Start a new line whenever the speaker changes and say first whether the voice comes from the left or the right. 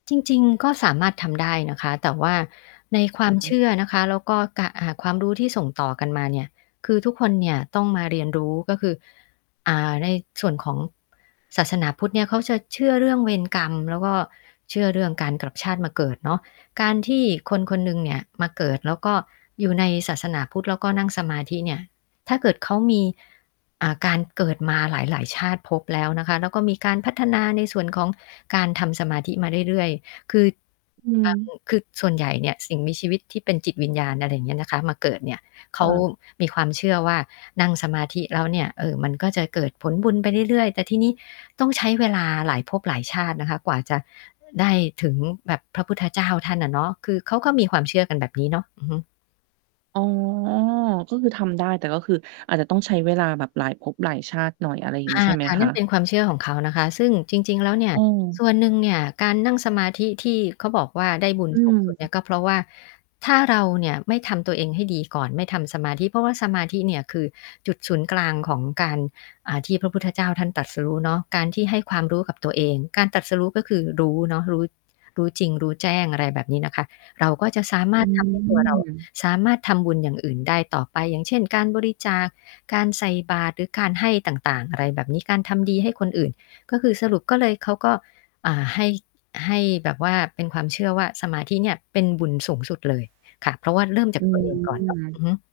left: จริง ๆ ก็สามารถทำได้นะคะ แต่ว่าในควา
right: อ
left: มเช
right: ือ
left: ื่อนะคะ แล้วก็ กะ อ่า ความรู้ที่ส่งต่อกันมาเนี่ย คือทุกคนเนี่ยต้องมาเรียนรู้ ก็คือ อ่า ในส่วนของศาสนาพุทธเนี่ยเขาจะเชื่อเรื่องเวรกรรมแล้วก็เชื่อเรื่องการกลับชาติมาเกิดเนาะ การที่คน ๆ หนึ่งเนี่ยมาเกิด แล้วก็อยู่ในศาสนาพุทธแล้วก็นั่งสมาธิเนี่ยถ้าเกิดเขามี อ่า การเกิดมาหลาย ๆ ชาติภพแล้วนะคะ แล้วก็มีการพัฒนาในส่วนของการทำสมาธิมาเรื่อย ๆ คือ
right: อื
left: อ อื
right: ม
left: ม คือส่วนใหญ่เนี่ยสิ่งมีชีวิตที่เป็นจิตวิญญาณ อะไรอย่างเงี้ยนะคะ มาเกิดเนี่ย เข
right: ค
left: า
right: ่ะ
left: มีความเชื่อว่านั่งสมาธิแล้วเนี่ย เออ มันก็จะเกิดผลบุญไปเรื่อย ๆ แต่ทีนี้ต้องใช้เวลาหลายภพหลายชาตินะคะ กว่าจะได้ถึงแบบพระพุทธเจ้าท่านอะเนาะ คือเขาก็มีความเชื่อกันแบบนี้เนาะ อือฮึ
right: อ๋อ ก็คือทำได้ แต่ก็คืออาจจะต้องใช้เวลาแบบหลายภพหลายชาติหน่อย อะไรอย่าง
left: ค
right: งี
left: ่
right: ้ใช่ไหม
left: ะ ๆ
right: ค
left: นั่นเป
right: ะ?
left: ็นความเชื่อของเขานะคะ ซึ่งจริง ๆ แล้วเนี่
right: อ
left: ย
right: ื
left: ส
right: ม
left: ่วนหนึ่งเนี่ยการนั่งสมาธิที่เขาบอกว่า ได้บุญ
right: อื
left: สูงสุด เนี่
right: ม
left: ยก็เพราะว่า ถ้าเราเนี่ยไม่ทำตัวเองให้ดีก่อน ไม่ทำสมาธิ เพราะว่าสมาธิเนี่ยคือจุดศูนย์กลางของการ อ่า ที่พระพุทธเจ้าท่านตรัสรู้เนาะ การที่ให้ความรู้กับตัวเอง การตรัสรู้ก็คือ รู้เนาะ รู้ รู้จริงรู้แจ้ง อะไรแบบนี้นะคะ เราก็จะสาม
right: อ
left: า
right: ื
left: รถ ทำให้ตัวเรา
right: ม
left: สามารถทำบุญอย่างอื่นได้ต่อไป อย่างเช่น การบริจาค การใส่บาตรหรือการให้ต่าง ๆ อะไรแบบนี้ การทำดีให้คนอื่น ก็คือสรุปก็เลย เขาก็ อ่า ให้ ให้แบบว่าเป็นความเชื่อว่า สมาธิเนี่ยเป็นบุญสูงสุดเลยค่ะ เพราะว่าเริ่มจ
right: อ
left: า
right: ื
left: ก ตัวเอง ก่อน
right: ม
left: อือฮึ